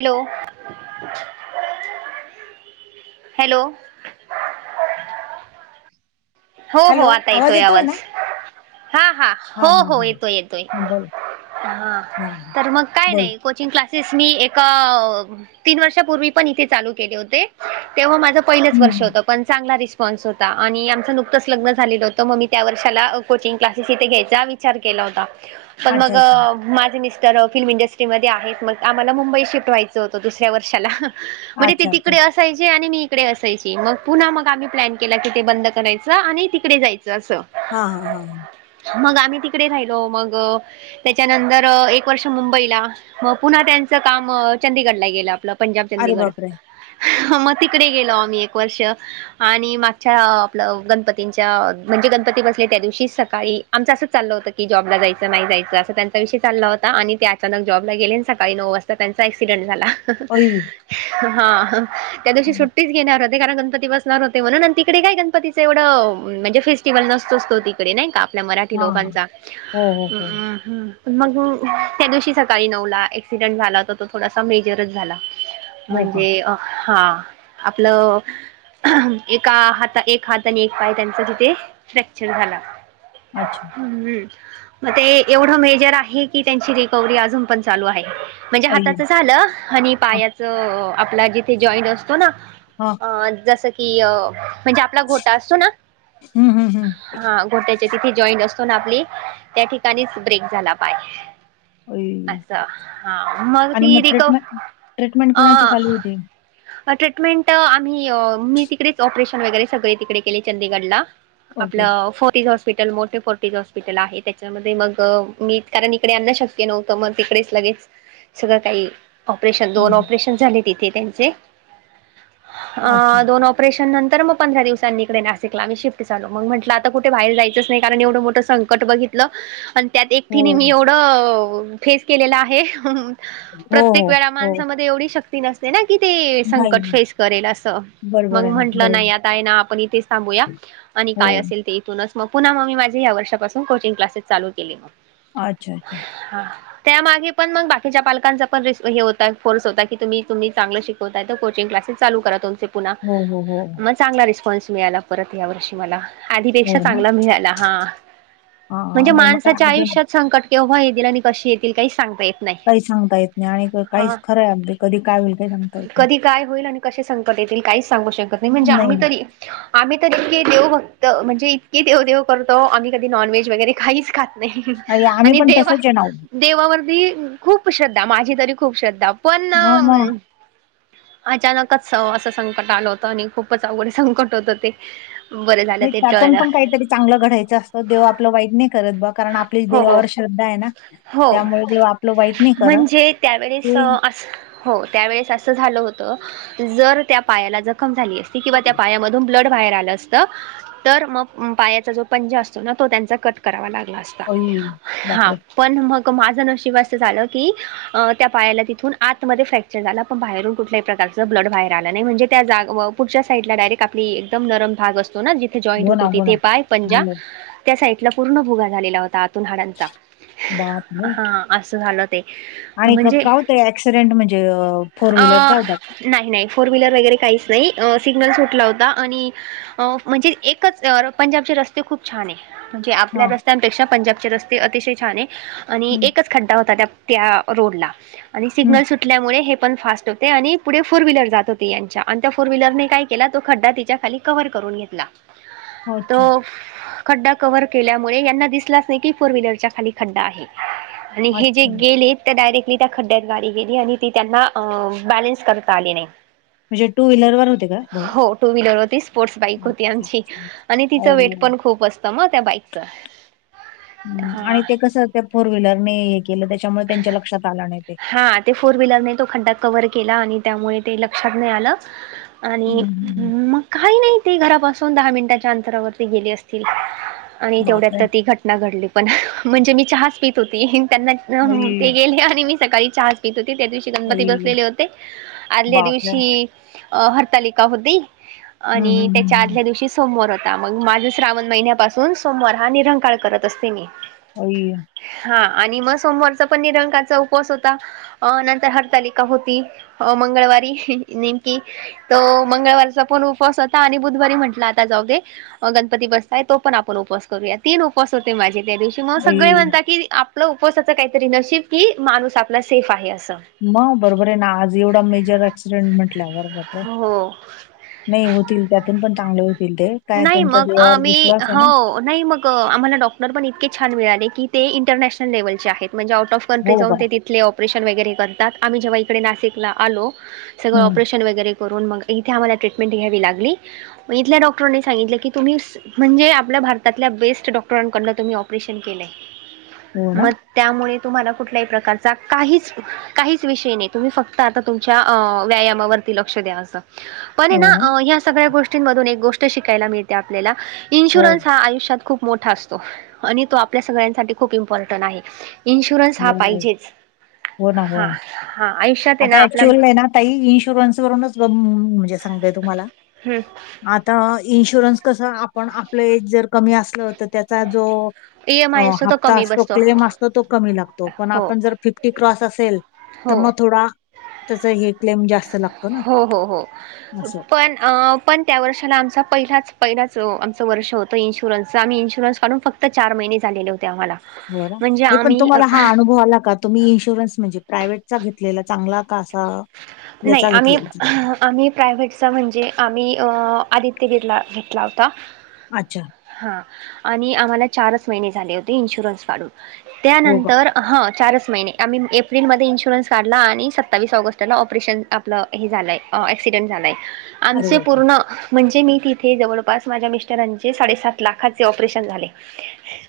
Hello hello हो, हो आता येतोय आवाज हा, हा हो, हा हो हा. येतोय येतोय बोला. हा तर मग काय बोल. नाही को चिंग क्लासेस मी एका तीन वर्षापूर्वी पण इथे चालू केले होते तेव्हा माझं पहिलंच हम्म. वर्ष हम्म. होतं पण चांगला रिस्पॉ [unintelligible] होता आणि आमच नुकतच लग्न झालेलं होतं मग मी त्या वर्षाला कोचिंग क्लासेस इथे घ्यायचा विचार केला होता. पण अच्छा मग अच्छा. माझ मिस तर फिल्म इंडस्ट्रीमध्ये आहेत मग आम्हाला मुंबई शिफ्ट व्हायचं होतं दुसऱ्या वर्षाला. म्हणजे ती अच्छा अच्छा. तिकडे असायची आणि मी इकडे असायची मग पुन्हा मग आम्ही प्लॅन केला की ते बंद करायच. आणि तिकडे जायचं असं हां हां हां मगं आम्ही तिकडे राहिलो मगं त्याच्यानंतर एक वर्ष मुंबईला मग पुन्हा त्यांचं काम चंदीगडला गेलं आपलं पंजाब अरे चंदीगड बापरे! हं मग तिकडे गेलो आम्ही एक वर्ष आणि मागच्या आपलं गणपतींच्या म्हणजे गणपती बसले त्या दिवशी सकाळी आमच असंच चाललं होतं की जॉबला जायचं नाही जायचं असं त्यां चा विषय चालला होता आणि ते अचानक जॉबला गेले सकाळी नऊ वाजता त्यांचा ऍक्सिडेंट झाला अई. हां हं त्या दिवशी हा. सुट्टीच घेणार होते कारण गणपती बसणार होते म्हणून तिकडे काय गणपती तेवढं म्हणजे फेस्टिवल नसतोस तो तिकडे नाही का आपल्या मराठी हा. लोकांचा हो हो हो. हं मग त्या दिवशी सकाळी नऊला ऍक्सिडेंट झाला तर तो थोडासा मेजरच झाला हो का? म्हणजे अं हा आपलं एका हाता एक हात त्यांनी एक पाय त्यांचा तिथे फ्रॅक्चर झाला अच्छा हं मग ते एवढं मेजर आहे की त्यांची रिहकवरी अजून पण चालू आहे म्हणजे अई. हाताचं झालं आणि हा. पायाच आपला जिथे जॉईंट असतो ना हां हं जसं की म्हणजे आपला गोटा असतो ना हं हं हं. तर तिथे जॉईंट असतो ना आपली त्या ठिकाणीच ब्रेक झाला पाय अई. असं हा मग आणि ती रिक ट्रीटमेंट ट्रीटमेंट कोणाची अं चालू होती? ट्रीटमेंट आम्ही मी तिकडेच ऑपरेशन वगैरे सगळे तिकडे केले चंदीगडला ओके. आपलं फोरी हॉस्पिटल मोठे फोर्टिच हॉस्पिटल आहे त्याच्यामध्ये मग मी कारण इकडे आणण शक्य नव्हतं मग तिकडेच लगेच सगळं काही ऑपरेशन दोन हं. ऑपरेशन झाले तिथे त्यांचे अच्छा. अं दोन ऑप ऑपरेशन नंतर मग पंधरा दिवसांनी नाशिकला आम्ही शिफ्ट झालो मग म्हंटलं आता कुठे बाहेर जायच नाही कारण एवढं मोठं संकट बघितलं त्यात हो. एकटीने मी एवढं फेस केलेलं आहे. हो प्रत्येक हो. वेळा हो. माणसामध्ये एवढी शक नसते ना कि ती नाही संकट ना. फेस करेल अस मग बरोबर आहे ना. म्हंटलं बरोबर. नाही आता आहे ना आपण इथेच बघूया आणि काय हो. असेल इथूनच मग पुन्हा मी माझे या वर्षापासून कोचिंग क्लासेस चालू केले अच्छा अच्छा. हां त्यामागे पण मग बाकीच्या पालकांचा पण र हेता आहे फोर्स होता की तुम्ही तुम्ही चांगलं शिकवताय तर कोचिंग क्लासेस चालू करा तुमचे पुन्हा हो हो हो. मग चांगला रिस्पॉन्स मिळाला परत या वर्षी मला हो आधीपेक्षा ना. चांगला मिळाला हां म्हणजे हां. नाही मग काय माणसाच्या अजून आयुष्यात संकट केव्हा येतील आणि कशी येतील काही सांगता येत नाही. काही सांगता येत नाही आणि हा काहीच खरंय अगदी कधी काय होईल काही सांगता येत नाही कधी काय होईल आणि. कसे संकट येतील काहीच सांगू शकत नाही म्हणजे आम्ही तरी. आम्ही तर इतके देव बघत म्हणजे इतकीे देव देेव करतो आम्ही कधी नॉनव्हेज वगैरे काहीच खात. नाही आम्ही आणि पण देवा. तसंच आहे ना हो. देवावरती खूप श्रद्धा माझी तरी खूप श्रद्धा पण. मग मग अचानकच असं संकट आलं होतं आणि खूपच अवघड संकट होत ते. बरं झालं नाही ते त्यातून टळलं. पण काहीतरी चांगलं घडायचं असतं देव आपलं वाईट नाही करत बघ कारण आपली हो हो देवावर श्रद्धा आहे ना. हो त्यामुळे देव आपलं वाईट नाही करत म्हणजे त्यावेळेस ते अस. हो त्यावेळेस असं झालं होत जर त्या पायाला जखम झाली असती किंवा त्या पायामधून. ब्लड बाहेर आलं असत तर मग पायाचा जो पंजा असतो ना तो त्यांचा कट करावा लागला असत. अई, हा बापरे पण मग माझं नशीिबस झालं की. त्या पायाला तिथून आतमध्ये फ्रॅक्चर झाला पण बाहेरून कुठल्याही प्रकारचं ब्लड बाहेर आलं नाही म्हणजे त्या जाग. पुूरच्या साईडला डायरेक्ट आपली एकदम नरम भाग असतो ना जिथे जॉईंट हो ना होतो हो ना तिथे पाय पंजा. अरे, त्या साईडला पूर्ण भुगा झालेला होता आतून हाडांचा बापरे हा असं झालं. ते. आणि म्हणजे का होतं ऍक्सिडेंट म्हणजे फोर अ व्हीलरचा होता. नाही नाही फोर व्हीलर वगैरे काहीच नाही सिग्नल्स सुटला होता. आणि अ म्हणजे एकच पंजाबचे रस्ते खूप छान आहे. म्हणजे हा आपल्या रस्त्यांपेक्षा पंजाबचे रस्ते अतिशय छान आहे आणि हम्म, एकच खड्डा होता त्या. त्या रोडला आणि हम्म. सिग्नल सुटल्यामुळे हे पण फास्ट होते आणि. पुढे फोर व्हीलर जात होती यांच्या आणि त्या फोर व्हीलरने का केला तो खड्डा तिच्यााली कव्ह करून घेतला. अच्छा तो. खड्डा कव्हर केल्यामुळे यांना दिसलाच नाही की फोर व्हीलरच्या खाली खड्डा आहे. आणि हे जे अच्छा गेलेत. डायरेक्टली त्या खड्ड्यात गाडी गेली आणि ती त्यांना बॅलेन्स करत आली नाही. म्हणजे टू व्हीलर वर होते का भाऊ. हो टू व्हीलर होती स्पोर्ट्स बाईक होती अच्छा, आमची अच्छा. आणि तिचं वेट ओ पण खूप असतं मग त्या बाईकच. हम आणि ते कसं ते फोर व्हीलरने हे केलं त्याच्यामुळे त्यांच्या लक्षात आलं नाही ते. हा ते फोर व्हीलरने तो खड्डा कवर्ह केला आणि त्यामुळे ते लक्षात नाही आलं. आणि हं, हं. मग काही नाही. ती घरापासून दहा मिनटाच्या अंतरावरती गेली असतील आणि तेवढ्यात बापरे! तर ती घटना घडली. पण म्हणजे मी चहाच पित होती त्यांना आई, ते गेले आणि मी सकाळी चहाच पित होते त्या दिवशी. गणपती आई, बसलेले होते आदल्या बापरे! दिवशी हरतालिका होती. हं, हं, आणि हं, त्याच्या हं. आदल्या दिवशी. सोमवार होता मग माझ श्रावण महिन्यापासून सोमवार हा निरंकाळ करत असते मी. होई. हा आणि मग सोमवारचा पण निरंकाचा उपवास होता. अ नंतर हरतालिका होती मंगळवारी नेमकी. तो मंगळवारचा पण उपवास होता आणि बुधवारी म्हटला आता जाऊ देे. गणपती बसताय तो पण आपण उपस करूया तीन उपस होते माझे त्या दिवशी. कि मग सगळे आई. म्हणता की आपलं उपवासाच काहीतरी नशीब की माणूस आपला सेफ आहे असं. म बरोबर आहे ना आज एवढा मेजर ऍक्सिडेंट म्हंटल्या बरोबर. हो. नाही होतील त्यातून पण चांगले होतील ते. काय नाही तुमचा मग देवावर मी, विश्वास आहे ना? हो. नाही, मग आम्हाला डॉक्टर पण इतके छान मिळाले की ते इंटरनॅशनल लेव्हलचे आहेत म्हणजे आउट ऑफ -कंट्री हो जाऊन का? ते तिथले ऑपरेशन वगैरे करतात, आम्ही जेव्हा इकडे नाशिकला आलो सगळं हं. ऑपेरेशन वैगेरे करुन मग इथे आम्हाला ट्रेंटमेन्ट घ्यावी लागली मग इथल्या डॉक्टरांनी सांगितलं की तुम्ही म्हणजे आपल्या भारतातल्या बेस्ट डॉक्टरांकडन तुम्ही ऑपरेशन केलंय, हो ना, मग त्यामुळे तुम्हाला कुठल्याही प्रकारचा काहीच-काहीच विषय नाही, तुम्ही फक्त आता तुमच्या व्यायामावरती लक्ष द्या आता. पण हे ना ह्या सगळ्या गोष्टींमधून एक गोष्ट शिकायला मिळते आपल्याला हो, इन्शुरन्स हा आयुष्यात खूप मोठा असतो आणि तो आपल्या सगळ्यांसाठी खूप इम्पॉर्टन्ट आहे. इन्शुरन्स हा हो, पाहिजेच. हो ना, हो हा ना. हा आयुष्यात आहे ना आता आपला ऍक्च्युअल [inaudible] ना ताई इन्शुरन्स- वरूनच [inaudible] म्हणजे सांगतय तुम्हाला. हम्म! आता इन्शुरन्स कसं आपण आपलं एज जर कमी असलं तर त्याचा जो ई एम अ आय असतो तो हप्ता कमी असतो, बसतो क्लेम असतो तो कमी लागतो, पण हो आपण जर फिफ्टी क्रॉस असेल, तर हो मग थोडा त्याच हे क्लेम जास्त लागतो ना हो हो हो, असं. पण अ पण त्या वर्षाला आमचा पहिलाच-पहिलाच आमचं वर्ष होतं, इन्शुरन्सच आम्ही इन्शुरन्स काढून फ -क्त चार महिने झालेले होते आम्हाला. म्हणजे नाही पण आम्ही अ, तुम्हाला हा अनुभव आला का? तुम्ही इन्शुरन्स म्हणजे प्रायव्हेटचा घेतलेला चांगला का असा? नाही, याचा आम्ही घेतलेला? आम्ही प्रायव्हेटचा म्हणजे आम्ही अ आदित्य बिरला घेतला होता. अच्छा! हा आणि आम्हाला चारच महिने झाले होते, इन्शुरन्स काढून. हो का? त्यानंतर हा चारच महिने आम्ही एप्रिल-मध्ये इन्शुरन्स काढला आणि सत्तावीस ऑगस्टला ऑपरेशन आपलं हे झालंय, ॲक्सिडेंट झालंय अरे आमचे बापरे! पूर्ण म्हणजे मी तिथे जवळपास माझ्या मिस्टरांचे साडेसात लाखांचे ऑपरेशन झाले.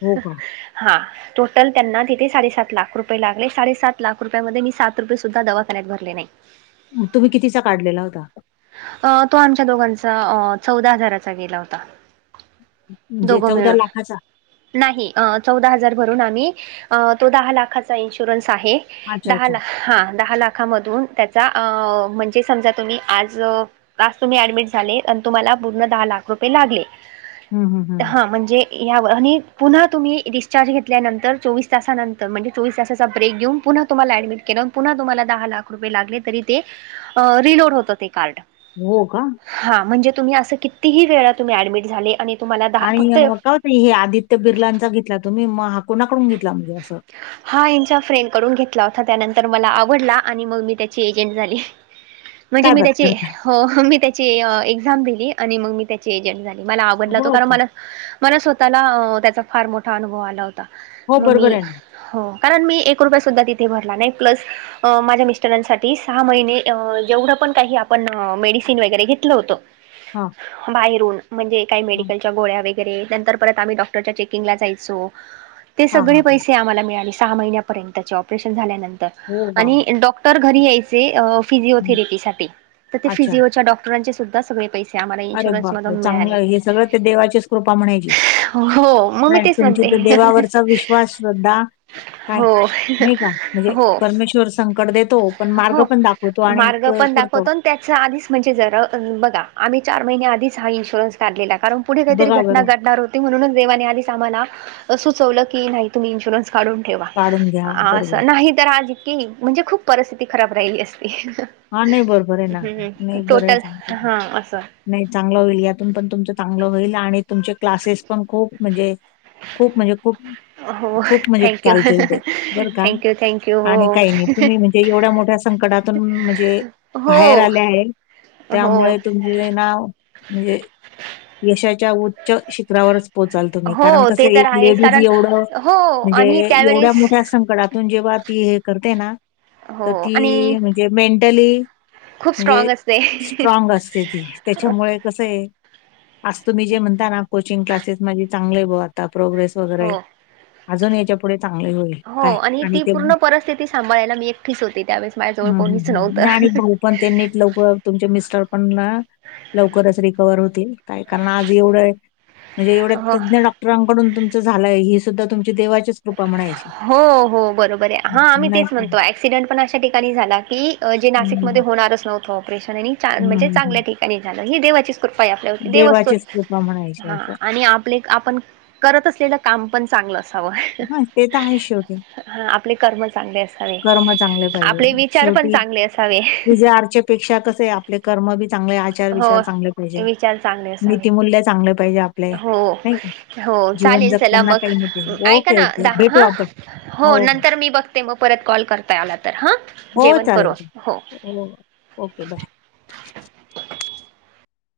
हो का? हा! टोटल त्यांना तिथे साडे-सात लाख रुपये लागले, साडे-सात लाख रुपया-मध्ये मी सात रुपये सुद्धा दवाखाण्यात भरले नाही. मग तुम्ही कितीचा काढलेला होता? अ तो आमच्या दोघांचा अ चौदा हजाराचा गेला होता. म्हणजे दोघं मिळून. लाखाचा? नाही, चौदा हजार भरून आम्ही तो दहा लाखाचा इन्शुरन्स आहे. अच्छा, दहा अच्छा. ला हा दहा लाखामधून त्याचा, अ म्हणजे समजा तुम्ही आज आज तुम्ही ऍडमिट झाले आणि तुम्हाला पूर्ण दहा लाख रुपये लागले. हं, हं, हं. हा म्हणजे [inaudible] आणि पुन्हा तुम्ही डिस्चार्ज घेतल्यानंतर चोवीस तासानंतर म्हणजे चोवीस तासाचा ब्रेक घेऊन पुन्हा तुम्हाला ऍडमिट केलं, पुन्हा तुम्हाला दहा लाख रुपये लागले, तरी ते रिलोड होतं ते कार्ड. हो का? हा म्हणजे तुम्ही असं कितीही वेळा तुम्ही ऍडमिट झाले आणि तुम्हाला आणि फक्त मग का हो ते हे आदित्य बिरलांचा घेतला, तुम्ही मग हा कोणाकडून घेतला? म्हणजे असं हा ह्याच्या फ्रेंड कडून घेतला होता, त्यानंतर मला आवडला आणि मग मी त्याची एजंट झाली. म्हणजे काय मी बात त्याची, करताय? हो हो, मी त्याची एक्साम दिली आणि मग मी त्याची एजंट झाली. मला आवडला तो हो कारण का? मला, मला स्वतःला त्याचा फार मोठा अनुभव आला होता. हो, मग मी, बरोबर आहे ना. हो. कारण मी एक रुपया सुद्धा तिथे भरला नाही प्लस माझ्या मिस्टरांसाठी सहा महिने जेवढं पण काही आपण मेडिसिन वगैरे घेतलं होतं हा बाहेरून म्हणजे काही मेडिकलच्या गोळ्या वगैरे नंतर परत आम्ही डॉक्टरच्या चेकिंगला जायचो ते हां, सगळे हां, हां. पैसे आम्हाला मिळाले सहा महिन्या-पर्यंतचे ऑपरेशन झाल्यानंतर हो का? आणि डॉक्टर तर घरी यायचे हं. फिजिओथेरपी साठी तर ते अच्छा. फिजिओच्या डॉक्टरांचे सुद्धा सगळे पैसे आम्हाला अरे इन्शुरन्स मधून बापर चांगलं मिळाले हे सगळं ते देवाचीच कृपा म्हणायची हो मग मी नाही तेच तुमची तर म्हणते देवावरचा विश् वास श्रद्धा काय हो नाही का म्हणजे हो परमेश्वर संकट देत हो पण मार्ग पण दाखवतो आणि करतो त्याच आधीच म्हणजे जरा बघा आम्ही चार महिनने आधीच हा इन्शुरन्स काढलेला कारण पुढे काहीतरी बघा घटना बरं, घडणार होती म्हणूनच देवाने आली आम्हाला सुचवलं की नाही तुम्ही इन्शुरन्स काढून ठेवा काढून घ्या. अस बरोबर. नाही तर आजकी म्हणजे खूप परिस्थिती खराब राहिली असती हा नाही बरोबर आहे ना हम्म नाही बरं टोटल आहे हा असं. नाही चांगलं होईल यातून पण तुमचं चांगलं होईल आणि तुमचे क्लासेस पण खूप म्हणजे खूप म्हणजे खूप हो खूप म्हणजे थँक्यू चालतील ते बर का थँक्यू थँक्यू आणि हो. काही नाही तुम्ही म्हणजे एवढ्या मोठ्या संकटातून म्हणजे हो बाहेर आले आहे हो त्यामुळे तुम म्ह नाव म्हणजे यशाच्या उच्च शिखरावरच पोचाल तुम्ही कारण हो ते कसं तर एक आहेच लेडीज कारण एवढं हो म्हणजे आणि एवढ्या त्यावेळेस मोठ्या संकटात तून जेव्हा ती हे करते ना तर हो आणि ती म्हणजे मेंटली खूप म्हणजे स्ट्रॉंग असते स्ट्रॉग असते ती त्याच्यामुळे कस आहे आज तुम्ही जे म्हणता ना कोचिंग क्लासेस माझे चांगले बुवा ता प्रोग्रेस हो वगैरे अजून याच्या पुढे चांगली होईल हो काय आणि ती ते हं, पूर्ण परिस्थिती सांभाळायला मी एकटीच होते त्यावेळेस माझजवळ हं, कोनीच आणि भाऊ पण त्यांनी लवकर तुमच्या मिस्टर पण ना लवकरच रिकवर होतील काय कारण आज एवढं म्हणजे एवढ्या हो तज्ञ डॉक्टर डॉक्टरांकडून तुमच झालंय ही सुद्धा तुमची देवाची कृपा म्हणायची हो हो बरोबर आहे हा आम्ही नाही तेच की म्हणतो ऍक्सिडेंट पण अशा ठिकाणी झाला की जे हं, नाशिकमध्ये हं, होणारच नव्हतं ऑपरेशन आणि म्हणजे हं, चांगल्या हं. ठिकाणी झालं हे देवाची कृपा आपल्यावरती देव असतो देवाचीच कृपा म्हणायची ह असं आणि आपले आपण करत असलेलं काम पण चांगलं असावं हा ते तर आहे शेवटी हा आपले कर्म चांगले असावे कर्म चांगले पाहिजे आपले विचार पण शेवटी चांगले असावे विजय आरचे पेक्षा कस आहे आपले कर्म बी चांगले आचार विचार हो चांगले पाहिजे विचार चांगले असावे नीतीमूल्य चांगले पाहिजे हो नाही का हो जीवन चालेल चला जगताना मग काही नाही पाहिजे ऐका ओके ना ओके दहा भेटू हा आपण हो नंतर मी बघते मग परत कॉल करताय आला तर हा हो चालेल ल हो ओके बाय